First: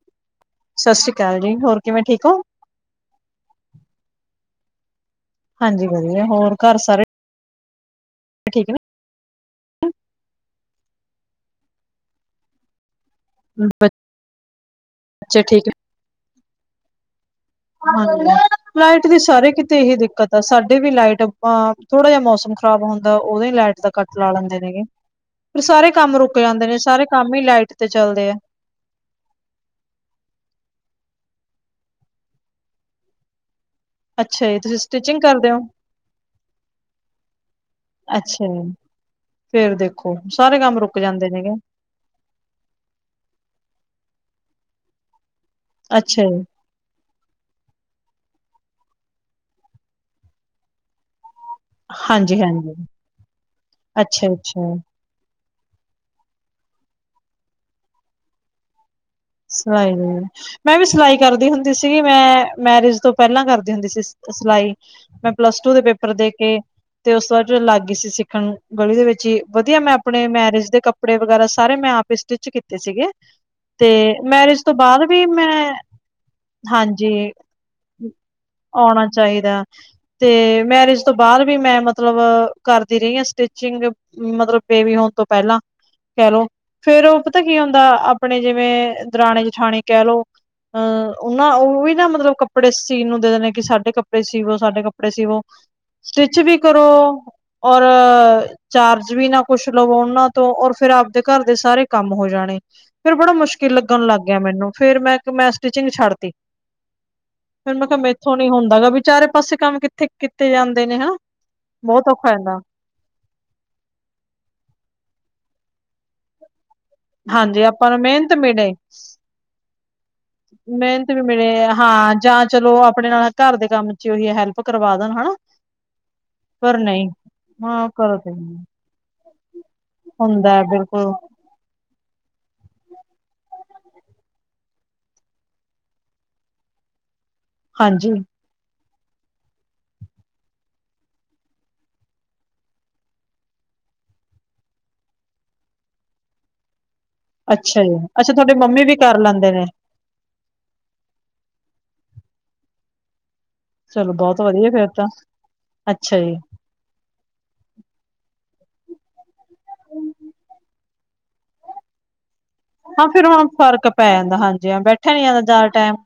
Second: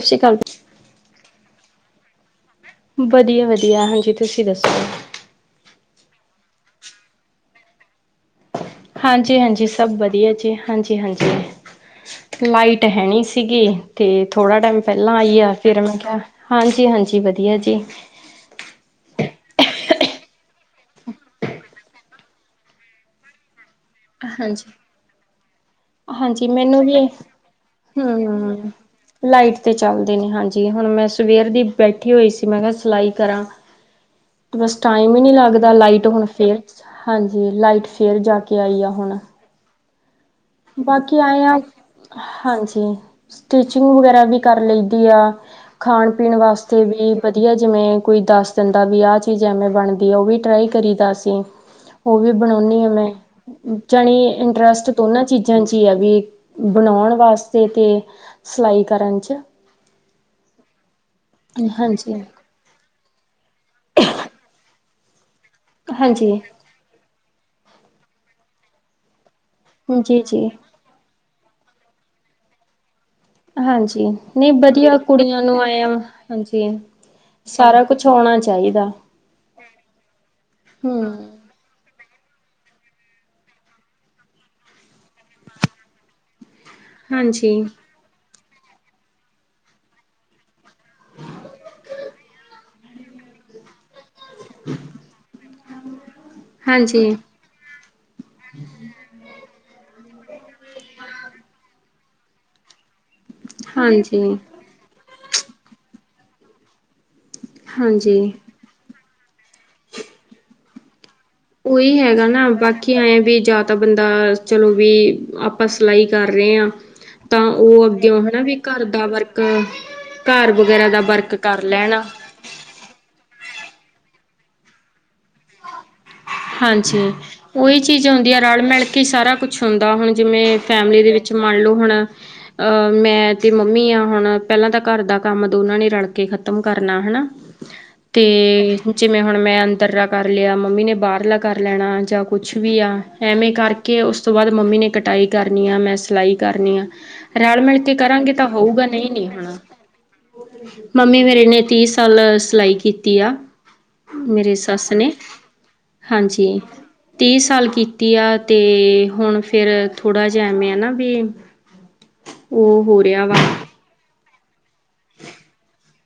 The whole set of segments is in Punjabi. ਸ਼ਾਸ਼ੀ ਕਾਲ। ਸਾਸਰੀ ਕਾਲ ਜੀ। ਹੋਰ ਕਿਵੇਂ ਠੀਕ ਓ? ਵਧੀਆ-ਵਧੀਆ, ਹਾਂਜੀ‌। ਤੁਸੀਂ ਦੱਸੋ? ਹਾਂਜੀ, ਵਧੀਆ। ਹੋਰ ਘਰ ਸਾਰੇ ਠੀਕ ਨੇ। ਹਾਂਜੀ-ਹਾਂਜੀ, ਸਭ ਵਧੀਆ ਜੀ। ਹਾਂਜੀ-ਹਾਂਜੀ ਲਾਈਟ ਹੈਨੀ ਸੀ ਸੀਗੀ। ਨੇ? ਤੇ ਥੋੜ੍ਹਾ ਟਾਈਮ ਪਹਿਲਾਂ ਆਈ ਬੱਚੇ ਆ। ਠੀਕ ਨੇ? ਫਿਰ ਮੈਂ ਕਿਹਾ, ਹਾਂਜੀ-ਹਾਂਜੀ ਵਧੀਆ ਜੀ। [inaudible] ਲਾਈਟ ਦੀ ਸਾਰੇ ਕਿਤੇ ਇਹੀ ਦਿੱਕਤ ਆ। ਸਾਡੇ ਵੀ ਲਾਈਟ ਆਪਾਂ ਥੋੜ੍ਹਾ ਜਿਹਾ ਮੌਸਮ ਖ਼ਰਾਬ ਹੁੰਦਾ। ਉਦੋਂ ਈ ਲਾਈਟ ਤ ਕੱਟ ਲਾ ਲੈਂਦੇ ਹਾਂਜੀ। ਨੇ ਗੇ। ਫਿਰ ਸਾਰੇ ਕੰਮ ਰੁਕ ਹਾਂਜੀ ਜਾਂਦੇ ਨੇ। ਮੈਨੂੰ ਵੀ ਸਾਰੇ ਕੰਮ ਈ ਲਾਈਟ ਤੇ ਚਲਦੇ ਆ। ਹਮ ਲਾਈਟ ਤੇ ਚੱਲਦੇ ਨੇ, ਹਾਂਜੀ। ਹੁਣ ਮੈਂ ਸਵੇਰ ਦੀ ਬੈਠੀ ਹੋਈ ਸੀ। ਮੈਂ ਕਿਹਾ ਸਿਲਾਈ ਕਰਾਂ ਅੱਛਾ ਤੇ ਜੀ, ਬਸ ਤੁਸੀਂ ਟਾਈਮ ਈ ਸਟਿਚਿੰਗ ਨੀ ਕਰਦੇ ਹੋ? ਲੱਗਦਾ। ਲਾਈਟ ਹੁਣ ਫੇਰ ਹਾਂਜੀ, ਲਾਈਟ ਫੇਰ ਜਾ ਅੱਛਾ ਕੇ ਜੀ, ਆਈ ਆ ਹੁਣ। ਫੇਰ ਦੇਖੋ, ਸਾਰੇ ਕੰਮ ਰੁਕ ਬਾਕੀ ਜਾਂਦੇ ਨੇ ਆਏ ਗੇ। ਆ ਹਾਂਜੀ। ਸਟਿਚਿੰਗ ਵਗੈਰਾ ਵੀ ਕਰ ਲ‌ਈ ਦੀ ਆ। ਅੱਛਾ ਖਾਣ-ਪੀਣ ਜੀ, ਵਾਸ ਤੇ ਵੀ ਵਧੀਆ। ਜਿਵੇਂ ਕੋਈ ਦੱਸ ਦਿੰਦਾ ਵੀ ਆਹ ਚੀਜ਼ ਐਵੇਂ ਬਣਦੀ ਆ। ਉਹ ਵੀ ਟਰਾਈ ਕਰੀ ਦਾ ਅਸੀਂ ਉਹ ਵੀ ਹਾਂਜੀ-ਹਾਂਜੀ, ਬਣਾਉਨੀ ਆ ਮੈਂ। ਜਾਣੀਂ ਅੱਛਾ-ਅੱਛਾ। ਇੰਟਰਸਟ ਦੋਨਾਂ ਚੀਜ਼ਾਂ 'ਚ ਈ ਆ। ਵੀ ਬਣਾਉਣ ਵਾਸਤੇ ਤੇ ਸਿਲਾਈ ਕਰਨ 'ਚ। ਸਿਲਾਈ ਵੀ, ਮੈਂ ਵੀ ਸਿਲਾਈ ਕਰਦੀ ਹੁੰਦੀ ਸੀਗੀ। ਹਾਂਜੀ ਮੈਂ ਮੈਰਿਜ ਤੋਂ ਪਹਿਲਾਂ ਕਰਦੀ ਹੁੰਦੀ ਸੀ, ਸ-ਸਿਲਾਈ। ਮੈਂ ਪਲੱਸ-ਟੂ ਦੇ ਪੇਪਰ ਦੇ ਹਾਂਜੀ ਕੇ ਤੇ ਉਸ ਤੋਂ ਬਾਅਦ ਜ ਲਾਗੀ ਸੀ ਸਿੱਖਣ। ਗਲੀ ਦੇ ਵਿੱਚ ਈ, ਵਧੀਆ ਮੈਂ ਜੀ ਆਪਣੇ ਜੀ ਮੈਰੇਜ ਦੇ ਕਪ ਕੱਪੜੇ ਵਗੈਰਾ, ਸਾਰੇ ਮੈਂ ਆਪ ਈ ਸਟਿਚ ਕੀਤੇ ਸੀਗੇ। ਤੇ ਹਾਂਜੀ ਨਹੀਂ ਮੈਰਿਜ ਤੋਂ ਵਧੀਆ ਬਾਅਦ ਵੀ ਕੁੜੀਆਂ ਨੂੰ ਮੈਂ, ਆਏ ਆ ਹਾਂਜੀ ਹਾਂਜੀ। ਸਾਰਾ ਕੁਛ ਆਉਣਾ ਚਾਹੀਦਾ ਆਉਣਾ ਚਾਹੀਦਾ ਤੇ ਮੈਰਿਜ਼ ਤੋਂ ਹਮ ਬਾਅਦ ਵੀ ਮੈਂ ਮਤਲਬ ਕਰਦੀ ਰਹੀ ਆ ਸਟਿਚਿੰਗ। ਮਤਲਬ ਬੇਬੀ ਹੋਣ ਤੋਂ ਪਹਿਲਾਂ ਕਹਿ ਲੋ। ਫੇਰ ਉਹ ਪਤਾ ਹਾਂਜੀ ਕੀ ਹੁੰਦਾ, ਆਪਣੇ ਜਿਵੇਂ ਦਰਾਣੇ-ਜਠਾਣੇ ਕਹਿ ਲੋ ਅਹ ਉਹ ਨਾ, ਉਹ ਵੀ ਨਾ, ਮਤਲਬ ਕੱਪੜੇ ਸੀਣ ਨੂੰ ਦੇ ਦੇਣੇ ਕਿ ਸਾਡੇ ਕੱਪੜੇ ਕੱਪੜੇ ਸੀਵੋ, ਸਾਡੇ ਕੱਪੜੇ ਸੀਵੋ। ਸਟਿਚ ਵੀ ਕਰੋ ਹਾਂਜੀ ਔਰ ਚਾਰਜ ਵੀ ਨਾ ਕੁਛ ਲਵੋ ਉਹਨਾਂ ਤੋਂ। ਔਰ ਫਿਰ ਆਪਦੇ ਘਰ ਦੇ ਸਾਰੇ ਕੰਮ ਹੋ ਜਾਣੇ। ਫਿਰ ਮੁਸ਼ਕਿਲ ਲੱਗਣ ਲੱਗ ਹਾਂਜੀ ਗਿਆ ਮੈਨੂੰ। ਫੇਰ ਮੈਂਕ, ਮੈਂ ਸਟਿਚਿੰਗ ਛੱਡਤੀ। ਫਿਰ ਮੈਂ ਕਿਹਾ ਹਾਂਜੀ ਮੈਂਥੋਂ ਨੀ ਹੁੰਦਾ ਗਾ। ਵੀ ਚਾਰੇ ਪਾਸੇ ਕੰਮ ਕਿੱਥੇ ਕੀਤੇ ਜਾਂਦੇ ਨੇ ਹਨਾ। ਓਈ ਬਹੁਤ ਹੈਗਾ ਔਖਾ ਨਾ। ਜਾਂਦਾ ਬਾਕ ਕੀ ਐ ਵੀ, ਜਾਂ ਤਾਂ ਬੰਦਾ ਚਲੋ ਵੀ, ਆਪਾਂ ਸਿਲਾਈ ਕਰ ਰਹੇ ਆ ਤਾਂ ਹਾਂਜੀ ਉਹ ਆਪਾਂ ਨੂੰ ਅੱਗੇਓ ਮਿਹਨਤ ਹਨਾ ਵੀ, ਮਿਲੇ ਘਰ ਦਾ ਵਰਕ ਘਾਰ ਵਗੈਰਾ ਦਾ ਮਿਹਨਤ ਵੀ ਵਰਕ ਮਿਲੇ ਕਰ ਲੈਣਾ ਹਾਂ ਜਾਂ ਚਲੋ, ਆਪਣੇ ਨਾਲ ਘਾਰ ਦੇ ਕੰਮ 'ਚ ਉਹੀ ਹੈਲਪ ਕਰਵਾ ਦੇਣ ਹਨਾ। ਪਰ ਨਹੀਂ ਹਾਂਜੀ। ਉਹੀ ਹਾਂ ਚੀਜ਼ ਕਰਦੇ ਹੁੰਦੀ ਆ, ਰਲ-ਮਿਲ ਕੇ ਈ ਸਾਰਾ ਕੁਛ ਹੁੰਦਾ। ਹੁਣ ਹੁੰਦਾ ਜਿਵੇਂ ਹੈ ਫੈਮਲੀ ਬਿਲਕੁਲ। ਦੇ ਵਿੱਚ ਮੰਨਲੋ ਹੁਣ ਆਹ ਮੈਂ ਤੇ ਮੰਮੀ ਆ ਹੁਣ। ਪਹਿਲਾਂ ਤਾਂ ਘਰ ਦਾ ਕੰਮ ਦੋਨਾਂ ਨੇ ਰਲ ਕੇ ਖ਼ਤਮ ਕਰਨਾ ਹਨਾ। ਹਾਂਜੀ ਤੇ ਜਿਵੇਂ ਹੁਣ, ਮੈਂ ਅੰਦਰਾਂ ਕਰ ਲਿਆ। ਮੰਮੀ ਨੇ ਬਾਹਰ ਲਾ ਕਰ ਲੈਣਾ ਜਾਂ ਕੁਛ ਵੀ ਆ। ਐਵੇਂ ਕਰਕੇ, ਉਸ ਤੋਂ ਬਾਅਦ ਮੰਮੀ ਨੇ ਕਟਾਈ ਕਰਨੀ ਆ। ਮੈਂ ਸਿਲਾਈ ਕਰਨੀ ਆ। ਰਲ ਅੱਛਾ ਮਿਲ ਜੀ ਕੇ ਅੱਛਾ ਕਰਾਂਗੇ ਤਾਂ ਤੁਹਾਡੇ ਮੰਮੀ ਹੋਊਗਾ, ਵੀ ਨਹੀਂ ਕਰ ਨੀ ਲੈਂਦੇ ਹਣਾ। ਨੇ। ਮੰਮੀ ਮੇਰੀ ਨੇ ਤੀਹ ਸਾਲ ਸਿਲਾਈ ਕੀਤੀ ਆ। ਚਲੋ ਬਹੁਤ ਮੇਰੀ ਵਧੀਆ ਫੇਰ ਸੱਸ ਤਾਂ ਨੇ। ਅੱਛਾ ਜੀ ਹਾਂਜੀ। ਤੀਅ ਸਾਲ ਕੀਤੀ ਆ ਤੇ, ਹੁਣ ਫੇਰ ਥੋੜਾ ਜੇਆ ਐਵੇਂ ਆ ਨਾ ਬੀ ਹਾਂ ਫੇਰ ਹੁਣ ਫਰਕ ਪੈ ਜਾਂਦਾ ਹਾਂਜੀ ਬੈਠੇਆ ਨੀ ਜਾਂਦਾ ਯਾ ਟੈਮ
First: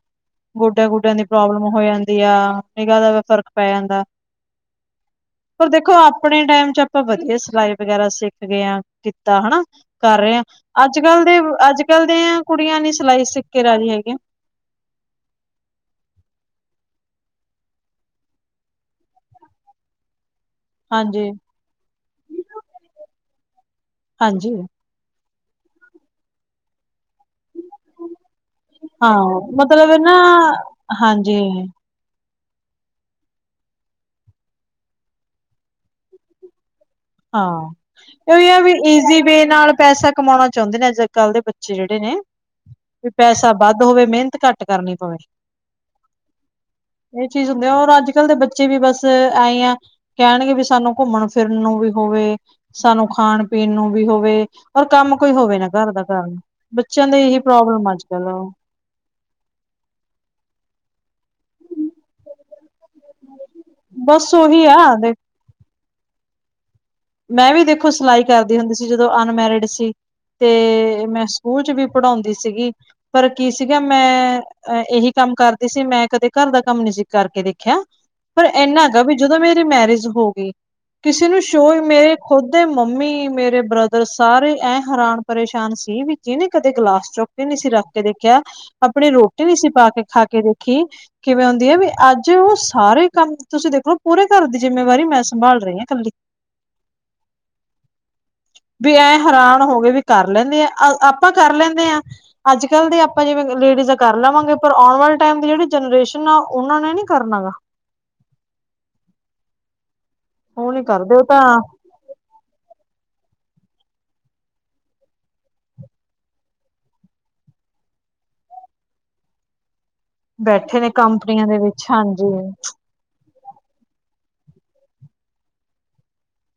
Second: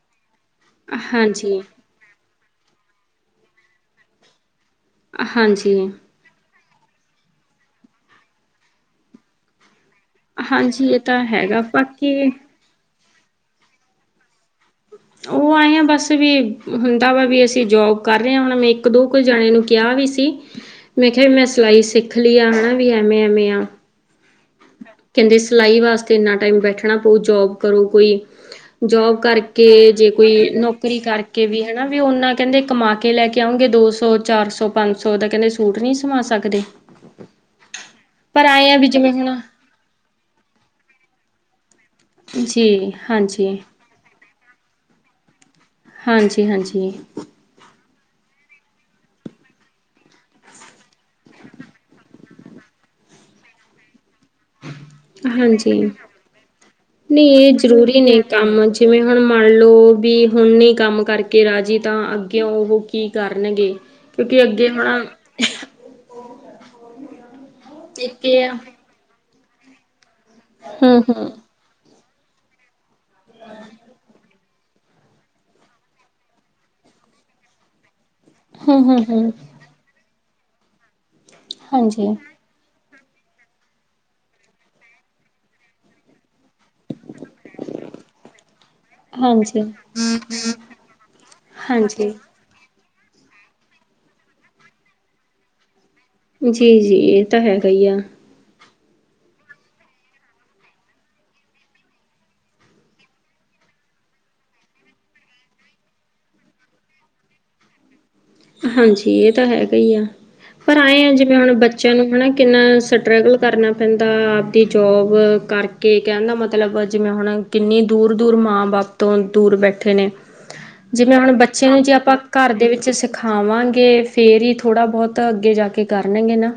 ਗੋਡੇਆਂ ਗੁਡੇਆਂ ਦੀ ਹਾਂਜੀ ਪ੍ਰੋਬਲਮ ਹੋ ਜਾਂਦੀ ਆ। ਨੀਗਾ ਦਾ ਫ਼ਰਕ ਪੈ ਜਾਂਦਾ, ਪਰ ਹਾਂਜੀ ਦੇਖੋ ਆ ਪਣੇ ਟਾਈਮ ਚ ਆਪਾਂ ਵਦੀਆ ਸਿਲਾਈ ਵਗੈਰਾ ਸਿੱਖ ਗਏ ਆਂ ਕੀਤਾ, ਹਣਾ। ਕਰ ਰਏ ਆਂ, ਹਾਂਜੀ ਇਹ ਅੱਜ-ਕੱਲ ਤਾਂ ਦੇ ਹੈਗਾ ਅੱਜ-ਕੱਲ ਬਾਕੀ ਦੇਆਂ ਕੁੜੀਆਂ ਨੀ ਸਿਲਾਈ ਸਿਕੇ ਰਾਜੀ ਹੈਗੀਆਂ। ਓ ਐਂ ਆਂ ਬਸ ਵੀ, ਹੁੰਦਾ ਵਾ ਵੀ ਅਸੀਂ ਜੋਬ ਕਰ ਰਏ ਆਂ ਹੁਣ ਇਕ-ਦੋ ਕੋ ਜਾਣੇ ਨੂੰ ਕੇਆ ਵੀ ਸੀ, ਮੈਂ ਕੇਆ ਹਾਂਜੀ। ਮੈਂ ਸਿਲਾਈ ਸਿੱਖ ਲਈ ਆ ਹਨਾ ਵੀ ਐਵੇਂ ਐਵੇਂ ਆਂ। ਹਾਂਜੀ। ਕੈਂਦੇ ਸਿਲਾਈ ਵਾਸਤੇ ਏਨਾ ਟਾਈਮ ਬੈਠਣਾ ਪਊ ਜੋਬ ਕਰੋ ਕੋਈ ਹਾਂ ਜੋਬ ਕਰਕੇ ਮਤਲਬ ਜੇ ਨਾ ਕੋਈ ਨੋਕਰੀ ਹਾਂਜੀ ਕਰਕੇ ਵੀ ਹਨਾ ਵੀ ਓਨਾਂ ਕੇਂਦੇ ਕਮਾ ਕੇ ਲੈ ਕੇ ਆਉਗੇ ਦੋ ਸੋ ਚਾਰ ਸੋ ਪਾਂ ਸੋ ਦਾ ਕੈਂਦੇ ਸੂਟ ਨੀ ਸਵਾਂ ਸਕਦੇ। ਹਾਂ, ਪਰ ਏਵੀ ਆ ਆਏ ਵੀ ਜਿਵੇਂ ਈਜ਼ੀ ਹੁਣ ਵੇ ਨਾਲ ਪੈਸਾ ਕਮਾਣਾਂ ਚਾਉਂਦੇ ਨੇ ਅੱਜ-ਕੱਲ ਦੇ ਬੱਚੇ ਜੇੜੇ ਨੇ, ਜੀ ਵੀ ਹਾਂਜੀ ਪੈਸਾ ਵਾ ਦ ਹੋਵੇ ਮੇਨਤ ਘੱਟ ਕਰਨੀ ਪਵੇ। ਹਾਂਜੀ-ਹਾਂਜੀ। ਏ ਚੀਜ਼ ਹੁੰਦੀ ਆ ਔਰ ਅੱਜ-ਕੱਲ ਦੇ ਬੱਚੇ ਵੀ ਬਸ ਐਂ ਈ ਆਂ, ਕੈਣਗੇ ਵੀ ਸਾਨੂੰ ਘੁੰਮਣ ਫੇਰਨ ਨੂੰ ਵੀ ਹੋਵੇ, ਸਾਨੂੰ ਖਾਨ-ਪੀਨ ਨੂੰ ਵੀ ਹੋਵੇ। ਔਰ ਕੰਮ ਕੋਈ ਹੋਵੇ ਨਾ ਹਾਂਜੀ ਘਰ ਦਾ ਕਰਨ ਨੂੰ, ਬੱਚੇਆਂ ਦੀ ਏਹੀ ਪ੍ਰੋਬਲਮ ਅੱਜ-ਕੱਲ। ਜੀਵੇ ਹੁਣ ਮੰਨ ਲੋ ਵੀ ਹੁਨ ਨੀ ਕੰਮ ਕਰਕੇ ਰਾਜੀ ਤਾਂ ਅੱਗੇਓਂ ਓਹੋ ਕੀ ਕਰਨਗੇ, ਬਸ ਕੇਉਂਕਿ ਉਹੀ ਅੱਗੇ ਆ ਹੁਣ [inaudible] ਮੈਂ ਵੀ ਦੇਖੋ ਸਲਾਈ ਇੱਕ ਇਹ ਆ ਕਰਦੀ ਹੁੰਦੀ ਸੀ ਜਦੋਂ ਅਨਮੈਰਡ ਸੀ, ਹੂੰ ਤੇ ਮੈਂ ਹੂੰ ਸ ਕੂਲ ਚ ਵੀ ਪੜਾਉਂਦੀ ਸੀਗੀ, ਪਰ ਕੀ ਸੀਗਾ ਮੈਂ ਐ ਏਹੀ ਕੰਮ ਕਰਦੀ ਸੀ ਮੈਂ ਕਦੇ ਘਰ ਦਾ ਕੰਮ ਨੀ ਸੀ ਕਰਕੇ ਦੇਖੇਆ, ਪਰ ਹੂੰ ਐਨਾ ਹੈਗਾ ਹੂੰ ਵੀ ਹੂੰ ਜਦੋਂ ਮੇ ਰੀ ਮੈਰਿਜ ਹੋ ਗਈ, ਕਿਸੇ ਨੂੰ ਸ਼ੋ ਹਾਂਜੀ ਮੇ ਖੁਦ ਦੇ ਮੰਮੀ ਮੇਰੇ ਬ੍ਰਦਰ ਸਾਰੇ ਐਂ ਹੈਰਾਨ ਪਰੇਸ਼ਾਨ ਸੀ ਵੀ ਜੀਨੇ ਕਦੇ ਗਲਾਸ ਚੁ ਵੀ ਨਈ ਸੀ ਰੱਖ ਕੇ ਦੇਖੇਆ ਆਪਣੀ ਰੋਟੀ ਨੀ ਹਾਂਜੀ ਸੀ ਪਾ ਕੇ ਖਾ ਕੇ ਦੇਖੀ, ਕਿਵੇਂ ਹੁੰਦੀ ਆ ਵੀ ਹਾਂਜੀ ਅੱਜ ਓ ਸਾਰੇ ਕੰਮ ਤੁਸੀਂ ਦੇਖ ਲੋ ਪੂਰੇ ਘਰ ਦੀ ਜਿੰਮੇਵਾਰੀ ਮੈਂ ਸੰਭਾਲ ਰਹਈ ਹਾਂ ਕੱਲੀ। ਜੀ-ਜੀ ਏ ਤਾਂ ਹੈਗਾ ਈ ਆ। ਵੀ ਐ ਹੈਰਾਨ ਹੋ ਗੇ ਵੀ ਕਰ ਲੈਂਨੇ ਆ ਅ ਆਪਾਂ ਕਰ ਲੈਂਨੇ ਆਂ। ਅੱਜ-ਕੱਲ ਦੇ ਆਪਾਂ ਜਿਵੇਂ ਲੇਡੀਜ਼ਾਂ ਕਰ ਲਵਾਂਗੇ ਪਰ ਔਣ ਵਾਲੇ ਟਾਈਮ ਦੀ ਜੇੜੀ ਜਨਰੇਸ਼ਨ ਆ ਓਨਾਂ ਨੇ ਨੀ ਕਰਨਾ ਗਾ। ਹਾਂਜੀ ਏ ਤਾਂ ਹੈਗਾ ਈ ਆ, ਉਹ ਪਰ ਨੀ ਐਏਂ ਆ ਕਰਦੇ ਉਹ ਜਿਵੇਂ ਤਾਂ ਹੁਣ ਬ ਚੇਆਂ ਨੂੰ ਹਨਾ ਕਿਨਾ ਸਟਰਗਲ ਕਰਨਾ ਪੈਂਦਾ, ਆਪਦੀ ਜੌਬ ਕਰ ਕੇ ਕੈਣ ਦਾ ਮਤਲਬ ਜਿਵੇਂ ਹੁਣ ਕਿਨੀ ਦੂਰ-ਦੂਰ ਮਾਂ-ਬਾਪ ਤੋਂ ਦੂਰ ਬੈਠੇ ਨੇ। ਬੈਠੇ ਨੇ ਜਿਵੇਂ ਹੁਣ ਕੰਪਨੀਆਂ ਦੇ ਬੱਚੇ ਨੂੰ ਵਿੱਚ ਜੇ ਆਪਾਂ ਹਾਂਜੀ ਘਰ ਦੇ ਵਿੱਚ ਸੇ ਖਾਵਾਂਗੇ ਫੇਰ ਹੀ ਥੋੜਾ-ਬਹੋਤ ਅੱਗੇ ਜਾ ਕੇ ਕਰਨਗੇ ਨਾ।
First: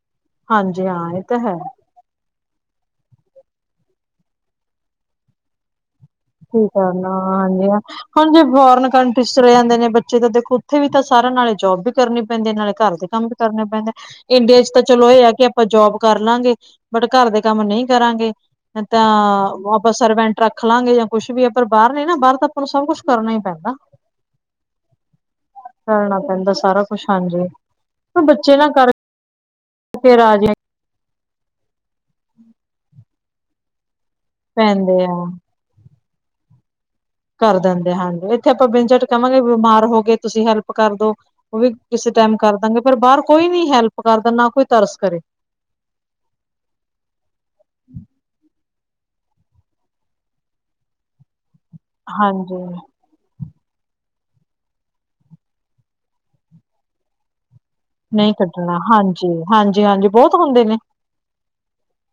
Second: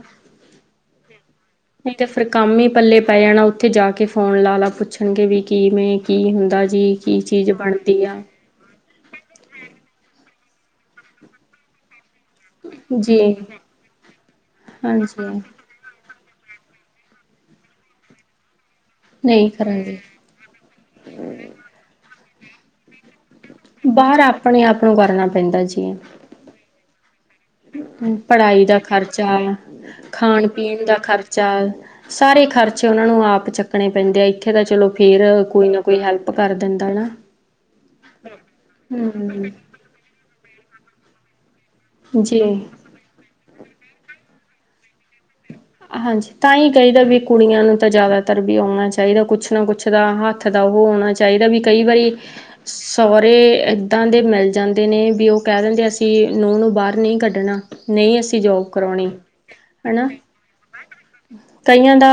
ਹਾਂਜੀ ਹਾਂ ਏ ਤਾਂ ਹੈ। ਨਈ ਤੇ ਫੇਰ ਕੰਮ ਈ ਪੱਲੇ ਪੈ ਜਾਣਾ ਓਥੇ ਜਾ ਕੇ ਫੋਨ ਲਾ-ਲਾ ਪੁੱਛਣਗੇ ਵੀ ਕੀਂਵੇ ਕੀ ਕਰਨਾ ਹਾਂਜੀ ਅ, ਆ ਹੁਣ ਜੇ ਬੋਰਨ ਕੰ ਪਿਸਰ ਜਾਂਦੇ ਨੇ ਬੱਚੇ ਤਾਂ ਦੇਖੋ ਓਥੇ ਵੀ ਤਾਂ ਸਾਰਿਆਂ ਨਾਲੇ ਜੌਬ ਵੀ ਕਰਨੇ ਪੈਂਦੀ ਨਾਲੇ ਘਰ ਦੇ ਜੀ ਕੰਮ ਵੀ ਕਰਨੇ ਪੈਂਦੇ, ਇਡੀਆ ਚ ਤਾਂ ਚਲੋ ਏ ਆ ਹਾਂਜੀ ਕੇ ਆਪਾਂ ਜੋਬ ਕਰ ਲਾਗੇ, ਬਟ ਘਰ ਦੇ ਕੰਮ ਨਈ ਕਰਾਂਗੇ, ਤਾਂ ਨਹੀਂ ਆਪਾਂ ਕਰਾਂਗੇ ਸਰਵੈਂ ਰੱਖ ਲਾਂਗੇ ਜਾਂ ਕੁਛ ਵੀ ਐ ਪਰ ਬਾਰ ਨੀ ਨਾ ਬਾਰ ਤਾਂ ਆਪਾਂ ਨੂੰ ਸਭ ਕੁੱਛ ਕਰਨਾ ਈ ਪੈਂਦਾ। ਬਾਹਰ, ਆਪਣੇ- ਆਪ ਨੂੰ ਕਰਨਾ ਪੈਂਦਾ ਜੀ। ਕਰਨਾ ਪੈਂਦਾ ਸਾਰਾ ਖੁਸ਼ ਹਾਂ ਜੀ, ਪੜ੍ਹਾਈ ਦਾ ਖ਼ਰਚਾ, ਕਰਕੇ ਖਾਣ ਰਾਜੀ ਪੀਣ ਦਾ ਖਰਚਾ, ਸਾਰੇ ਖਰਚੇ ਉਹਨਾਂ ਨੂੰ ਆਪ, ਚੱਕਣੇ ਪੈਂਦੇ ਆ ਇੱਥੇ ਏਥੇ ਤਾਂ ਚਲੋ, ਪੈਂਦੇ ਫੇਰ ਆ ਕੋਈ ਨਾ ਕੋਈ ਹੈਲਪ ਕਰ ਦਿੰਦਾ ਨਾ ਕਰ ਦਿੰਦੇ ਹਾਂਜੀ, ਇੱਥੇ ਆਪਾਂ ਬਿਨਜੱਟ ਕਹਾਂਗੇ ਹਮ ਬਿਮਾਰ ਹੋ ਗਏ, ਤੁਸੀਂ ਹੈਲਪ ਕਰਦੋ ਉਹ ਵੀ, ਕਿਸੇ ਟਾਈਮ ਕਰ ਜੀ ਦਾਂਗੇ, ਪਰ ਬਾਹਰ ਕੋਈ ਨਈ ਹੈਲਪ ਕਰਦਾ ਨਾ ਕੋਈ ਤਰਸ ਕਰੇ ਹਾਂਜੀ, ਤਾਂ ਹੀ ਕਹੀਦਾ ਵੀ ਕੁੜੀਆਂ ਨੂੰ ਤਾਂ, ਜ਼ਿਆਦਾਤਰ ਵੀ ਆਉਣਾ ਚਾਹੀਦਾ, ਕੁਛ ਨਾ ਕੁਛ ਦਾ ਆ ਹਾ ਹੱਥ ਦਾ, ਉਹ ਹੋਣਾ ਚਾਹੀਦਾ ਵਈ ਕਈ ਵਾਰੀ ਹਾਂਜੀ ਸਹੁਰੇ, ਇੱਦਾਂ ਦੇ ਮਿਲ ਜਾਂਦੇ ਨੇ ਵੀ, ਉਹ ਕਹਿ ਦਿੰਦੇ ਅਸੀਂ ਨੂੰਹ ਨੂੰ, ਬਾਹਰ ਨਹੀਂ ਕੱਢਣਾ ਨਹੀਂ ਅਸੀਂ ਜੋਬ ਕੱਢਣਾ ਕਰਾਉਣੀ ਹਾਂਜੀ, ਹਾਂਜੀ- ਹਾਂਜੀ ਹਨਾ ਬਹੁਤ ਹੁੰਦੇ ਨੇ ਕਈਆਂ ਦਾ,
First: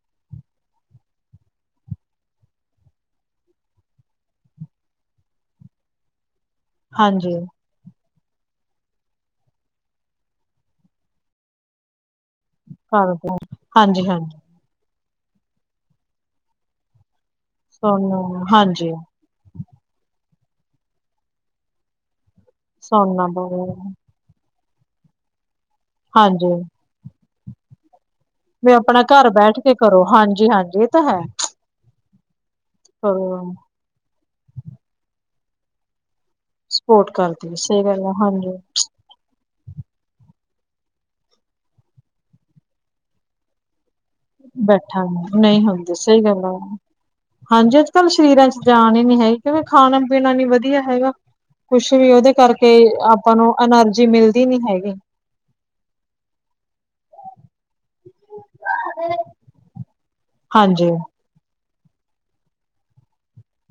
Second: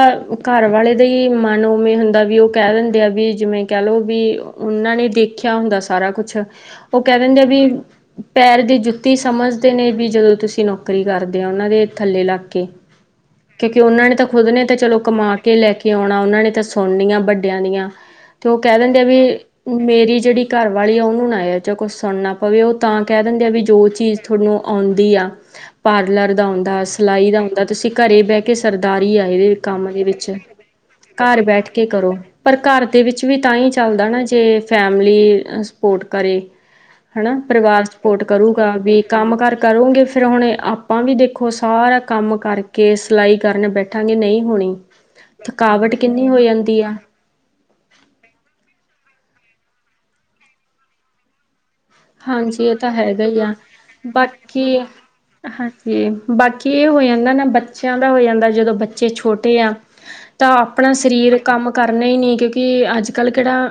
ਘਰ ਵਾਲੇ ਦਾ ਹੀ ਮਨ ਉਵੇਂ ਹੁੰਦਾ ਵੀ, ਉਹ ਕਹਿ ਦਿੰਦੇ ਆ ਵੀ ਜਿਵੇਂ, ਕਹਿ ਲਓ ਵੀ ਉਹਨਾਂ ਨੇ, ਦੇਖਿਆ ਹੁੰਦਾ ਸਾਰਾ ਕੁਛ, ਉਹ ਕਹਿ ਹਾਂਜੀ ਦਿੰਦੇ ਆ ਵਈ ਪੈਰ ਦੀ ਜੁੱਤੀ ਸਮਝਦੇ ਨੇ, ਵੀ ਜਦੋਂ ਤੁਸੀਂ ਨੌਕਰੀ ਕਰਦੇ ਓ ਉਹਨਾਂ ਦੇ,, ਥੱਲੇ ਲੱਗ ਕੇ ਘਰ ਤੋਂ, ਕਿਉਂਕਿ, ਉਹਨਾਂ ਨੇ ਤਾਂ ਖੁਦ ਨੇ, ਤਾਂ ਚਲੋ ਕਮਾ ਕੇ ਲੈ ਕੇ ਆਉਣਾ, ਉਹਨਾਂ ਨੇ ਤਾਂ ਸੁਣਨੀ ਆ ਵੱ ਦਿਆਂਨੀਆਂ ਸੋਨੂੰ ਤੇ, ਉਹ ਕਹਿ ਹਾਂਜੀ ਦਿੰਦੇ ਆ ਵੀ ਓ ਮੇਰੀ ਜਿਹੜੀ ਘਰਵਾਲੀ ਆ, ਉਹਨੂੰ ਨਾ ਏਦੇ ਚ ਕੁਛ ਸੁਣਨਾ ਪਵੇ, ਉਹ ਤਾਂ ਕਹਿ, ਸੋਨਾ ਦਿੰਦੇ ਆ ਵੀ ਜੋ ਬਹੁਤ ਚੀਜ਼ ਤੁਹਾਨੂੰ ਆਉਂਦੀ ਆ, ਪਾਰਲਰ ਦਾ ਹਾਂਜੀ ਆਉਂਦਾ, ਸਿਲਾਈ ਦਾ ਆਉਂਦਾ, ਤੁਸੀਂ ਘਰੇ ਬਹਿ ਕਿ ਵੀ ਆਪਣਾ ਸਰਦਾਰੀ ਘਰ ਆਈ ਦੇ ਬੈਠ ਕੇ ਕੰਮ ਕਰੋ ਦੇ ਵਿੱਚ, ਹਾਂਜੀ ਹਾਂਜੀ ਇਹ ਤਾਂ ਹੈ ਘਰ ਬੈਠ ਕੇ ਕਰੋ ਪਰ, ਘਰ ਦੇ ਵਿੱਚ ਵੀ ਕਰੋ ਤਾਂ ਹੀ ਚੱਲਦਾ ਨਾ, ਜੇ ਫੈਮਿਲੀ ਸਪੋਟ ਕਰੇ ਸਪੋਰਟ ਹਨਾ, ਕਰਦੀ ਸਹੀ ਪਰਿਵਾਰ ਗੱਲ ਆ ਸਪੋਟ ਹਾਂਜੀ ਕਰੂਗਾ ਵੀ ਕੰਮ ਕਾਰ ਕਰੋਗੇ, ਫਿਰ ਹੁਣ ਆਪਾਂ ਵੀ ਦੇਖੋ ਸਾਰਾ ਕੰਮ ਕਰਕੇ, ਸਿਲਾਈ ਕਰਨ ਬੈਠੇ ਠਾਂ ਗੇ ਨਹੀਂ ਹੋਣੀ, ਬੈਠਾਂਗੇ ਨਹੀਂ ਥਕਾਵਟ ਹੁੰਦੀ ਸਹੀ ਕਿੰਨੀ ਹੋ ਗੱਲ ਜਾਂਦੀ ਆ ਹਾਂਜੀ, ਅੱਜ -ਕੱਲ੍ਹ ਸਰੀਰਾਂ ਚ ਜਾਨ ਹੀ ਨੀ ਹੈਗੀ ਕਿਉਂਕਂ, ਖਾਣਾ- ਪੀਣਾ ਨੀ ਵਧੀਆ ਹੈਗਾ ਕੁਛ ਵੀ, ਉਹਦੇ ਹਾਂਜੀ ਕਰਕੇ ਇਹ ਤਾਂ ਹੈਗਾ ਆਪਾਂ ਹੀ ਆ ਨੂੰ ਐਨਰਜੀ, ਮਿਲਦੀ ਨੀ ਬਾਕੀ ਹੈਗੀ ਹਾਂਜੀ, ਬਾਕੀ ਇਹ ਹੋ ਜਾਂਦਾ ਨਾ ਬੱਚਿਆਂ ਦਾ ਹੋ ਜਾਂਦਾ, ਜਦੋਂ ਬੱਚੇ ਛੋਟੇ ਆ ਤਾਂ ਹਾਂਜੀ। ਆਪਣਾ ਸਰੀਰ ਕੰਮ ਕਰਨੇ ਹੀ ਨਈ ਕਿਉਂਕਿ, ਅੱਜ -ਕੱਲ੍ਹ ਕਿਹੜਾ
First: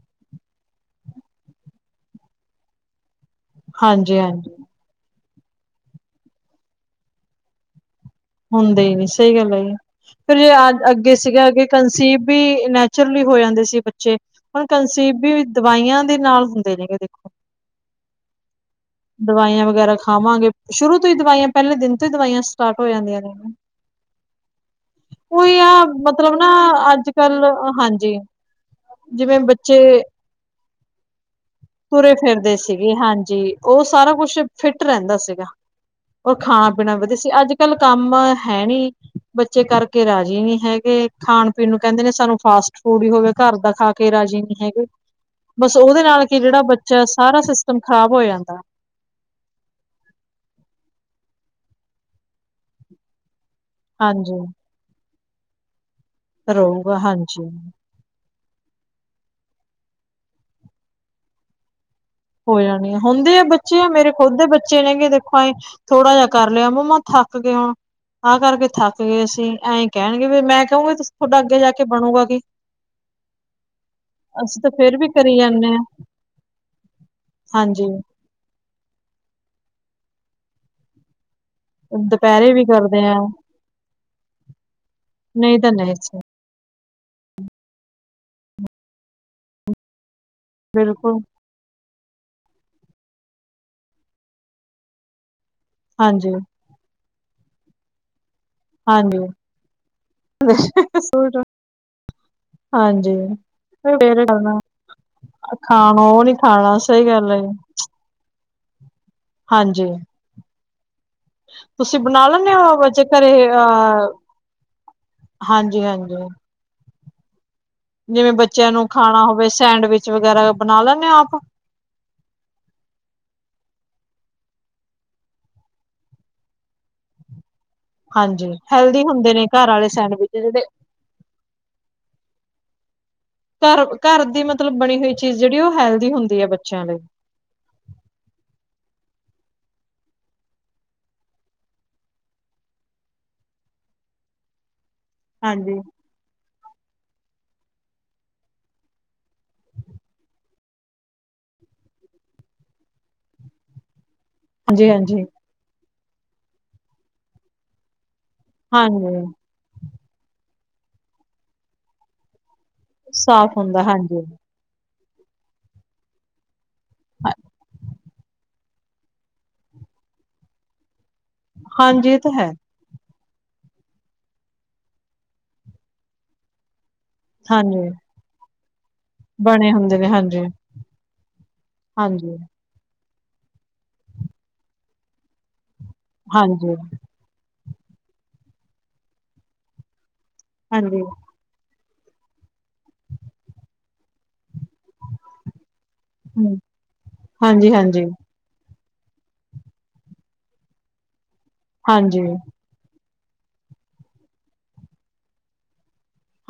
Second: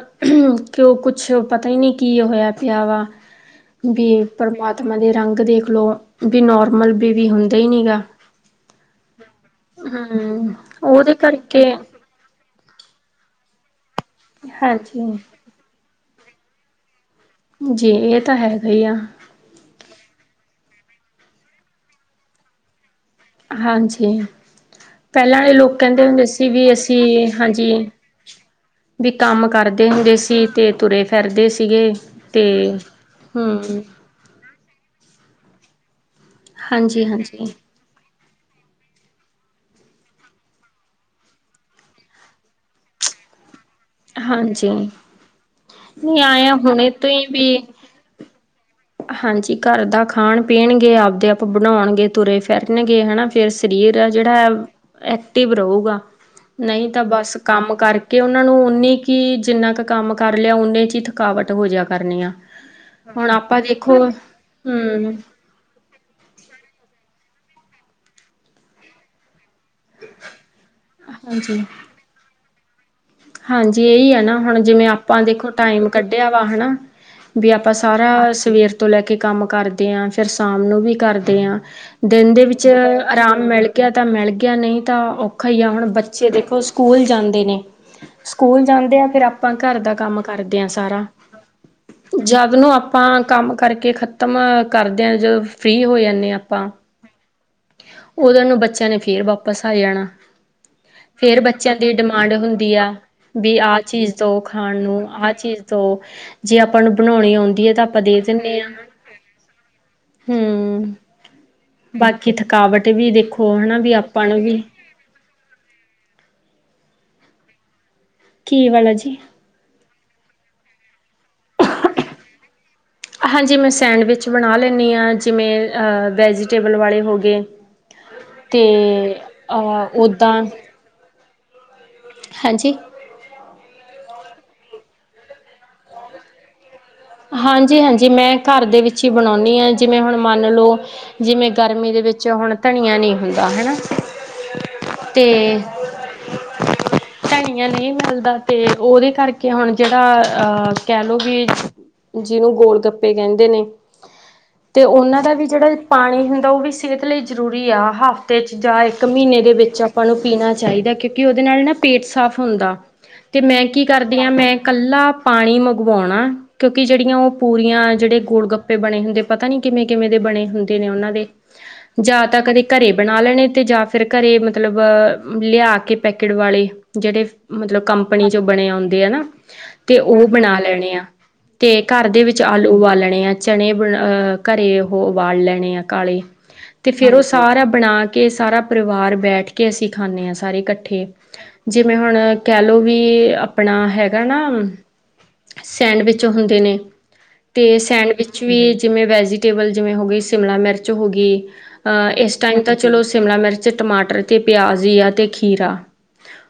ਕਿਉ ਕੁਛ ਪਤਾ ਹੀ ਨਈ, ਕੀ ਹੋਇਆ ਪਿਆ ਵਾ ਬਈ ਹਾਂਜੀ-ਹਾਂਜੀ ਪ੍ਰਮਾਤਮਾ, ਦੇ ਰੰਗ ਦੇਖ ਲਓ ਵੀ ਨੋਰਮਲ ਬੇਬੀ ਹੁੰਦਾ ਨਈ ਗਾ ਹੁੰਦੇ ਸਹੀ ਗੱਲ ਹੈ, ਫਿਰ ਹਮ ਉਹਦੇ ਅੱਗੇ ਸੀਗਾ ਕਰਕੇ ਅੱਗੇ ਕੰਸੀਵ ਬੀ ਨੈਚੁਰਲੀ ਹੋ ਜਾਂਦੇ ਸੀ ਬੱਚੇ, ਹੁਣ ਹਾਂਜੀ ਕੰਸੀਬ ਵੀ ਦਵਾਈਆਂ ਦੇ ਨਾਲ, ਹੁੰਦੇ ਨੇ ਗੇ ਦੇਖੋ ਜੀ, ਇਹ ਤਾਂ ਹੈਗਾ ਹੀ ਆ ਦਵਾਈਆਂ ਵਗੈਰਾ ਖਾਵਾਂਗੇ, ਸ਼ੁਰੂ ਤੋਂ ਹੀ ਦਵਾਈਆਂ ਪਹਿਲੇ ਦਿਨ ਤੋਂ ਹੀ ਦਵਾਈਆਂ, ਸਟਾਟ ਹੋ ਜਾਂਦੀਆਂ ਨੇ। ਹਾਂਜੀ। ਪਹਿਲਾਂ ਵਾਲੇ ਉਹੀ ਆ ਲੋਕਾ ਕਹਿੰਦੇ ਹੁੰਦੇ ਮਤਲਬ ਨਾ ਸੀ। ਵੀ ਅੱਜ ਅਸੀਂ ਕੱਲ ਹਾਂਜੀ ਵੀ ਜਿਵੇਂ ਕੰਮ ਕਰਦੇ ਬੱਚੇ ਹੁੰਦੇ ਸੀ। ਤੇ ਤੁਰੇ ਫਿਰਦੇ ਸੀਗੇ ਤੇ ਜੀ, ਹਮ ਉਹ ਸਾਰਾ ਕੁਛ ਫਿਟ ਰਹਿੰਦਾ ਸੀਗਾ, ਉਹ ਖਾਣਾ -ਪੀਣਾ ਹਾਂਜੀ ਵਧੀਆ ਸੀ ਹਾਂਜੀ ਅੱਜ- ਕੱਲ ਕੰਮ ਹੈ ਨਈ, ਬੱਚੇ, ਕਰਕੇ ਰਾਜੀੀ ਨਹੀਂੀ ਹੈਗੇ, ਖਾਣ -ਪੀਣ ਨੂੰ ਕਹਿੰਦੇ ਨੇ, ਸਾਨੂੰ ਫਾਸਟ- ਫੂਡ ਹੀ ਹੋਵੇ ਘਰ ਦਾ ਖਾ ਕੇ ਕੇ ਰਾਜੀੀ ਨਹੀਂੀ ਹਾਂਜੀ ਹੈਗੇ, ਬਸ ਉਹਦੇ ਨਹੀਂ ਨਾਲ ਕੀ ਆਇਆ ਜਿਹੜਾ ਹੁਣੇ ਬੱਚਾ, ਤੋਂ ਹੀ ਸਾਰਾ ਵੀ ਸਿਸਟਮ ਖ਼ਰਾਬ ਹੋ ਜਾਂਦਾ ਹਾਂਜੀ, ਘਰ ਦਾ ਖਾਣ -ਪੀਣਗੇ ਆਪਦੇ ਆਪ ਬਣਾਉਣਗੇ, ਤੁਰੇ ਫਿਰਨਗੇ ਹਨਾ ਫਿਰ ਸਰੀਰ ਐ ਹਾਂਜੀ ਜਿਹੜਾ, ਐਕਟਿਵ ਰਹੂਗਾ, ਨਹੀਂ ਰਹੂਗਾ ਤਾਂ ਬਸ ਹਾਂਜੀ ਕੰਮ ਕਰਕੇ ਕਿ ਉਹਨਾ ਨੂੰ ਓਨੀ ਕੀ ਜਿੰਨਾ ਕੁ ਕੰਮ ਕਰ ਲਿਆ ਓਨੇ ਚ ਹੀ ਥਕਾਵਟ ਹੋ ਜਿਆ ਕਰਨੀ ਆ। ਹੋਈ ਜਾਣੀ ਆ ਹੁਣ ਹੁੰਦੇ ਆ ਆਪਾਂ ਬੱਚੇ ਆ ਦੇਖੋ ਮੇਰੇ ਖੁਦ ਦੇ ਬੱਚੇ ਨ ਗੇ ਹਮ ਦੇਖੋ। ਭਾਏ ਥੋੜਾ ਜਿਹਾ ਕਰ ਲਿਆ ਮੰਮਾ ਥੱਕ ਗਏ ਹੁਣ ਆਹ ਕਰਕੇ ਥੱਕ ਗਏ ਅਸੀਂ ਐ ਕਹਿਣਗੇ ਵੀ ਮੈਂ ਕਹੂੰਗੀ ਤੁਸੀਂ ਤੁਹਾਡਾ ਅੱਗੇ ਹਾਂਜੀ ਜਾ ਕੇ ਬਣੋਗਾ ਕੀ, ਹਾਂਜੀ ਇਹੀ ਹੈ ਨਾ ਅਸੀਂ ਹੁਣ ਤਾਂ ਜਿਵੇਂ ਫੇਰ ਵੀ ਆਪਾਂ ਕਰੀ ਦੇਖੋ ਜਾਂਦੇ ਹਾਂ ਟਾਈਮ ਕੱਢਿਆ ਵਾ ਹਨਾ। ਵੀ ਆਪਾਂ ਹਾਂਜੀ, ਸਾਰਾ ਸਵੇਰ ਤੋਂ ਲੈ ਕੇ ਕੰਮ ਕਰਦੇ ਆ ਫਿਰ ਸ਼ਾਮ ਨੂੰ ਵੀ ਕਰਦੇ ਆ। ਦਿਨ ਦੇ ਦੁਪਹਿਰੇ ਵੀ ਵਿੱਚ ਕਰਦੇ ਆ ਆਰਾਮ ਮਿਲ ਗਿਆ ਤਾਂ ਮਿਲ ਗਿਆ ਨਹੀ ਤਾਂ ਔਖਾ ਨਹੀਂ ਹੀ ਆ ਤਾਂ ਹੁਣ ਨਹੀਂ ਸੀ ਬੱਚੇ ਦੇਖੋ, ਸਕੂਲ ਜਾਂਦੇ ਨੇ, ਸਕੂਲ ਜਾਂਦੇ ਆ ਫੇਰ ਆਪਾਂ ਘਰ ਦਾ ਕੰਮ, ਕਰਦੇ ਆ ਸਾਰਾ। ਬਿਲਕੁਲ ਜਦ ਨੂੰ ਆਪਾਂ ਕੰਮ ਕਰਕੇ ਖ਼ਤਮ ਕਰਦੇ ਹਾਂ ਜਦੋ ਫ੍ਰਰੀ ਹੋ ਜਾਂਦੇ ਹਾਂਜੀ, ਹਾਂ ਆਪਾਂ, ਉਦੋਂ ਨੂੰ ਬੱਚਿਆਂ ਨੇ ਹਾਂਜੀ, ਫੇਰ ਵਾਪਿਸ ਆ ਜਾਣਾ। ਸੂਟ ਫੇਰ ਬੱਚਿਆਂ ਦੀ ਡਿਮਾਂਡ ਹੁੰਦੀ ਆ ਹਾਂਜੀ। ਵੀ ਆਹ ਚੀਜ਼ ਫੇਰ ਦਓ ਕਰਨਾ ਖਾਣ ਨੂੰ ਆਹ ਚੀਜ਼ ਦੋ, ਖਾਣਾ ਉਹ ਨੀ ਜੇ ਖਾਣਾ ਆਪਾਂ ਨੂੰ ਸਹੀ ਗੱਲ ਬਣਾਉਣੀ ਆਉਂਦੀ ਹੈ ਤਾਂ ਆਪਾਂ ਦੇ ਦਿੰਦੇ ਹਾਂ। ਹਾਂਜੀ। ਹੂੰ। ਤੁਸੀਂ ਬਣਾ ਲੈਂਦੇ ਹੋ ਜੇ ਵੀ ਘਰੇ ਦੇਖੋ ਹਨਾ ਵੀ ਅਹ, ਆਪਾਂ ਨੂੰ ਵੀ ਹਾਂਜੀ-ਹਾਂਜੀ। ਜਿਵੇਂ ਕੀ ਬੱਚਿਆਂ ਨੂੰ ਵਾਲਾ ਜੀ ਖਾਣਾ ਹੋਵੇ ਸੈਂਡਵਿਚ ਵਗੈਰਾ ਬਣਾ ਲੈਂਦੇ ਓ ਆਪ। ਹਾਂਜੀ ਮੈਂ ਸੈਂਡਵਿਚ ਬਣਾ ਲੈਂਣੀ ਹਾਂ ਜਿਵੇਂ ਵੈਜੀਟੇਬਲ ਵਾਲੇ ਹੋ ਗਏ। ਹਾਂਜੀ ਤੇ, ਹੈਲਦੀ ਹੁੰਦੇ ਨੇ ਘਰ ਵਾਲੇ ਅਹ ਸੈਂਡਵਿਚ ਓਦਾਂ, ਜਿਹੜੇ ਹਾਂਜੀ। ਘਰ-ਘਰ ਦੀ ਮਤਲਬ ਬਣੀ ਹੋਈ ਚੀਜ਼ ਜਿਹੜੀ ਉਹ ਹੈਲਦੀ ਹੁੰਦੀ ਹੈ ਬੱਚਿਆਂ ਲਈ। ਹਾਂਜੀ-ਹਾਂਜੀ ਮੈਂ ਘਰ ਦੇ ਵਿੱਚ ਹੀ ਬਣਾਉਂਦੀ ਹਾਂ ਜਿਵੇਂ ਹੁਣ ਮੰਨ ਲਓ। ਜਿਵੇਂ ਗਰਮੀ ਦੇ ਵਿੱਚ ਹੁਣ ਧਨੀਆ ਨਹੀਂ ਹੁੰਦਾ ਹਨਾ। ਤੇ ਹਾਂਜੀ, ਧਨੀਆ ਨਹੀ ਮਿਲਦਾ ਤੇ ਉਹਦੇ ਕਰਕੇ ਹੁਣ ਜਿਹੜਾ ਅਹ ਕਹਿ ਲੋ ਵੀ ਜਿਹਨੂੰ ਗੋਲ ਗੱਪੇ ਕਹਿੰਦੇ ਨੇ, ਤੇ ਹਾਂਜੀ, ਉਹਨਾਂ ਹਾਂਜੀ, ਦਾ ਵੀ ਜਿਹੜਾ, ਪਾਣੀ ਹੁੰਦਾ ਉਹ ਵੀ ਸਿਹਤ ਲਈ ਜ਼ਰੂਰੀ ਆ ਹਫ਼ਤੇ ਚ ਜਾਂ ਇੱਕ ਹਾਂਜੀ ਮਹੀਨੇ ਦੇ ਵਿੱਚ। ਆਪਾਂ ਨੂੰ ਪੀਣਾ ਚਾਹੀਦਾ ਕਿਉਂਕਿ ਉਹਦੇ ਨਾਲ ਨਾ ਪੇਟ ਸਾਫ਼ ਹੁੰਦਾ। ਤੇ ਸਾਫ਼ ਮੈਂ ਹੁੰਦਾ ਕੀ ਕਰਦੀ ਹਾਂਜੀ। ਆ ਮੈਂ ਕੱਲਾ, ਪਾਣੀ ਮੰਗਵਾਉਣਾ ਕਿਉਂਕਿ ਜਿਹੜੀਆਂ ਉਹ ਪੂਰੀਆਂ ਜਿਹੜੇ ਗੁੜਗੱਪ ਬਣੇ ਹੁੰਦੇ ਪਤਾ ਨੀ ਕਿਵੇਂ-ਕਿਵੇਂ ਦੇ ਬਣੇ ਹੁੰਦੇ ਨੇ ਉਹਨਾਂ ਦੇ, ਹਾਂਜੀ ਇਹ ਜਾ ਤਾਂ ਹੈ ਕਦੇ ਘਰੇ ਬਣਾ ਲੈਣੇ ਤੇ ਜਾ ਫਿਰ ਘਰੇ ਮਤਲਬ ਲਿਆ ਕੇ ਪੈਕਟ ਵਾਲੇ। ਜਿਹੜੇ ਮਤਲਬ ਹਾਂਜੀ ਕੰਪਨੀ ਚੋ ਬਣੇ ਆਉਦੇ ਆ ਨਾ ਬਣੇ ਹੁੰਦੇ ਤੇ ਨੇ ਉਹ ਹਾਂਜੀ ਬਣਾ ਲੈਣੇ ਆ। ਤੇ ਘਰ ਦੇ ਹਾਂਜੀ ਵਿੱਚ ਆਲੂ ਉਬਾਲਣੇ ਆ ਚਣੇ ਬਣਾ ਅਹ ਘਰੇ ਉਹ ਉਬਾਲ ਲੈਣੇ ਆ। ਕਾਲੇ, ਹਾਂਜੀ ਤੇ ਫੇਰ ਉਹ ਸਾਰਾ ਬਣਾ ਕੇ ਸਾਰਾ ਪਰਿਵਾਰ ਬੈਠ ਕੇ ਅਸੀਂ ਖਾਂਦੇ ਹਾਂ। ਸਾਰੇ ਹਾਂਜੀ ਇਕੱਠੇ ਜਿਵੇਂ ਹੁਣ ਕਹਿਲੋ ਵੀ ਆਪਣਾ ਹੈਗਾ ਨਾ, ਸੈਂਡਵਿਚ ਜੋ ਹੁੰਦੇ ਹੂੰ ਨੇ ਹਾਂਜੀ ਤੇ ਹਾਂਜੀ ਸੈਂਡਵਿਚ ਵੀ ਜਿਵੇਂ ਵੈਜੀਟੇਬਲ ਜਿਵੇਂ ਹੋ ਗਈ, ਸ਼ਿਮਲਾ ਮਿਰਚ ਹੋ ਗਈ ਅ ਹਾਂਜੀ ਇਸ ਟਾਈਮ ਤਾਂ ਚਲੋ ਸ਼ਿਮਲਾ ਮਿਰਚ, ਟਮਾਟਰ ਤੇ ਪਿਆਜ਼ ਹੀ ਆ ਤੇ ਖੀਰਾ,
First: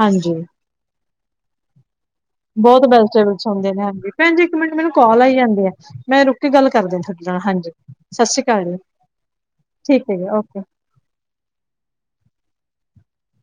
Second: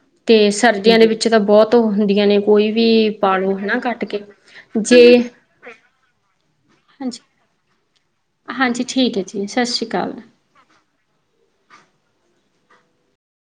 ਹਾਂਜੀ ਤੇ ਸਰਦੀਆਂ ਦੇ ਵਿੱਚ ਵਿੱਚ ਤਾਂ ਬਹੁਤ ਉਹ ਹੁੰਦੀਆਂ ਨੇ ਕੋਈ ਬਹੁਤ ਵੀ ਬੈਸਟ ਵਿੱਚ ਪਾਲੋ ਹੁੰਦੇ ਹਨਾ ਨੇ ਕੱਟ ਹਾਂਜੀ ਕੇ ਭੈਣ ਜੀ। ਇੱਕ ਮਿੰਟ ਮੈਨੂੰ ਜੇ ਕਾਲ ਆਈ ਜਾਂਦੀ ਆ ਮੈਂ ਰੁਕ ਕੇ ਗੱਲ ਕਰਦੀ ਤੁਹਾਡੇ ਨਾਲ ਹਾਂਜੀ ਸਤਿ ਸ੍ਰੀ ਅਕਾਲ ਜੀ। ਹਾਂਜੀ ਠੀਕ ਹੈ ਜੀ ਸਤਿ ਸ਼੍ਰੀ ਠੀਕ ਅਕਾਲ। ਹੈ ਜੀ ਓਕੇ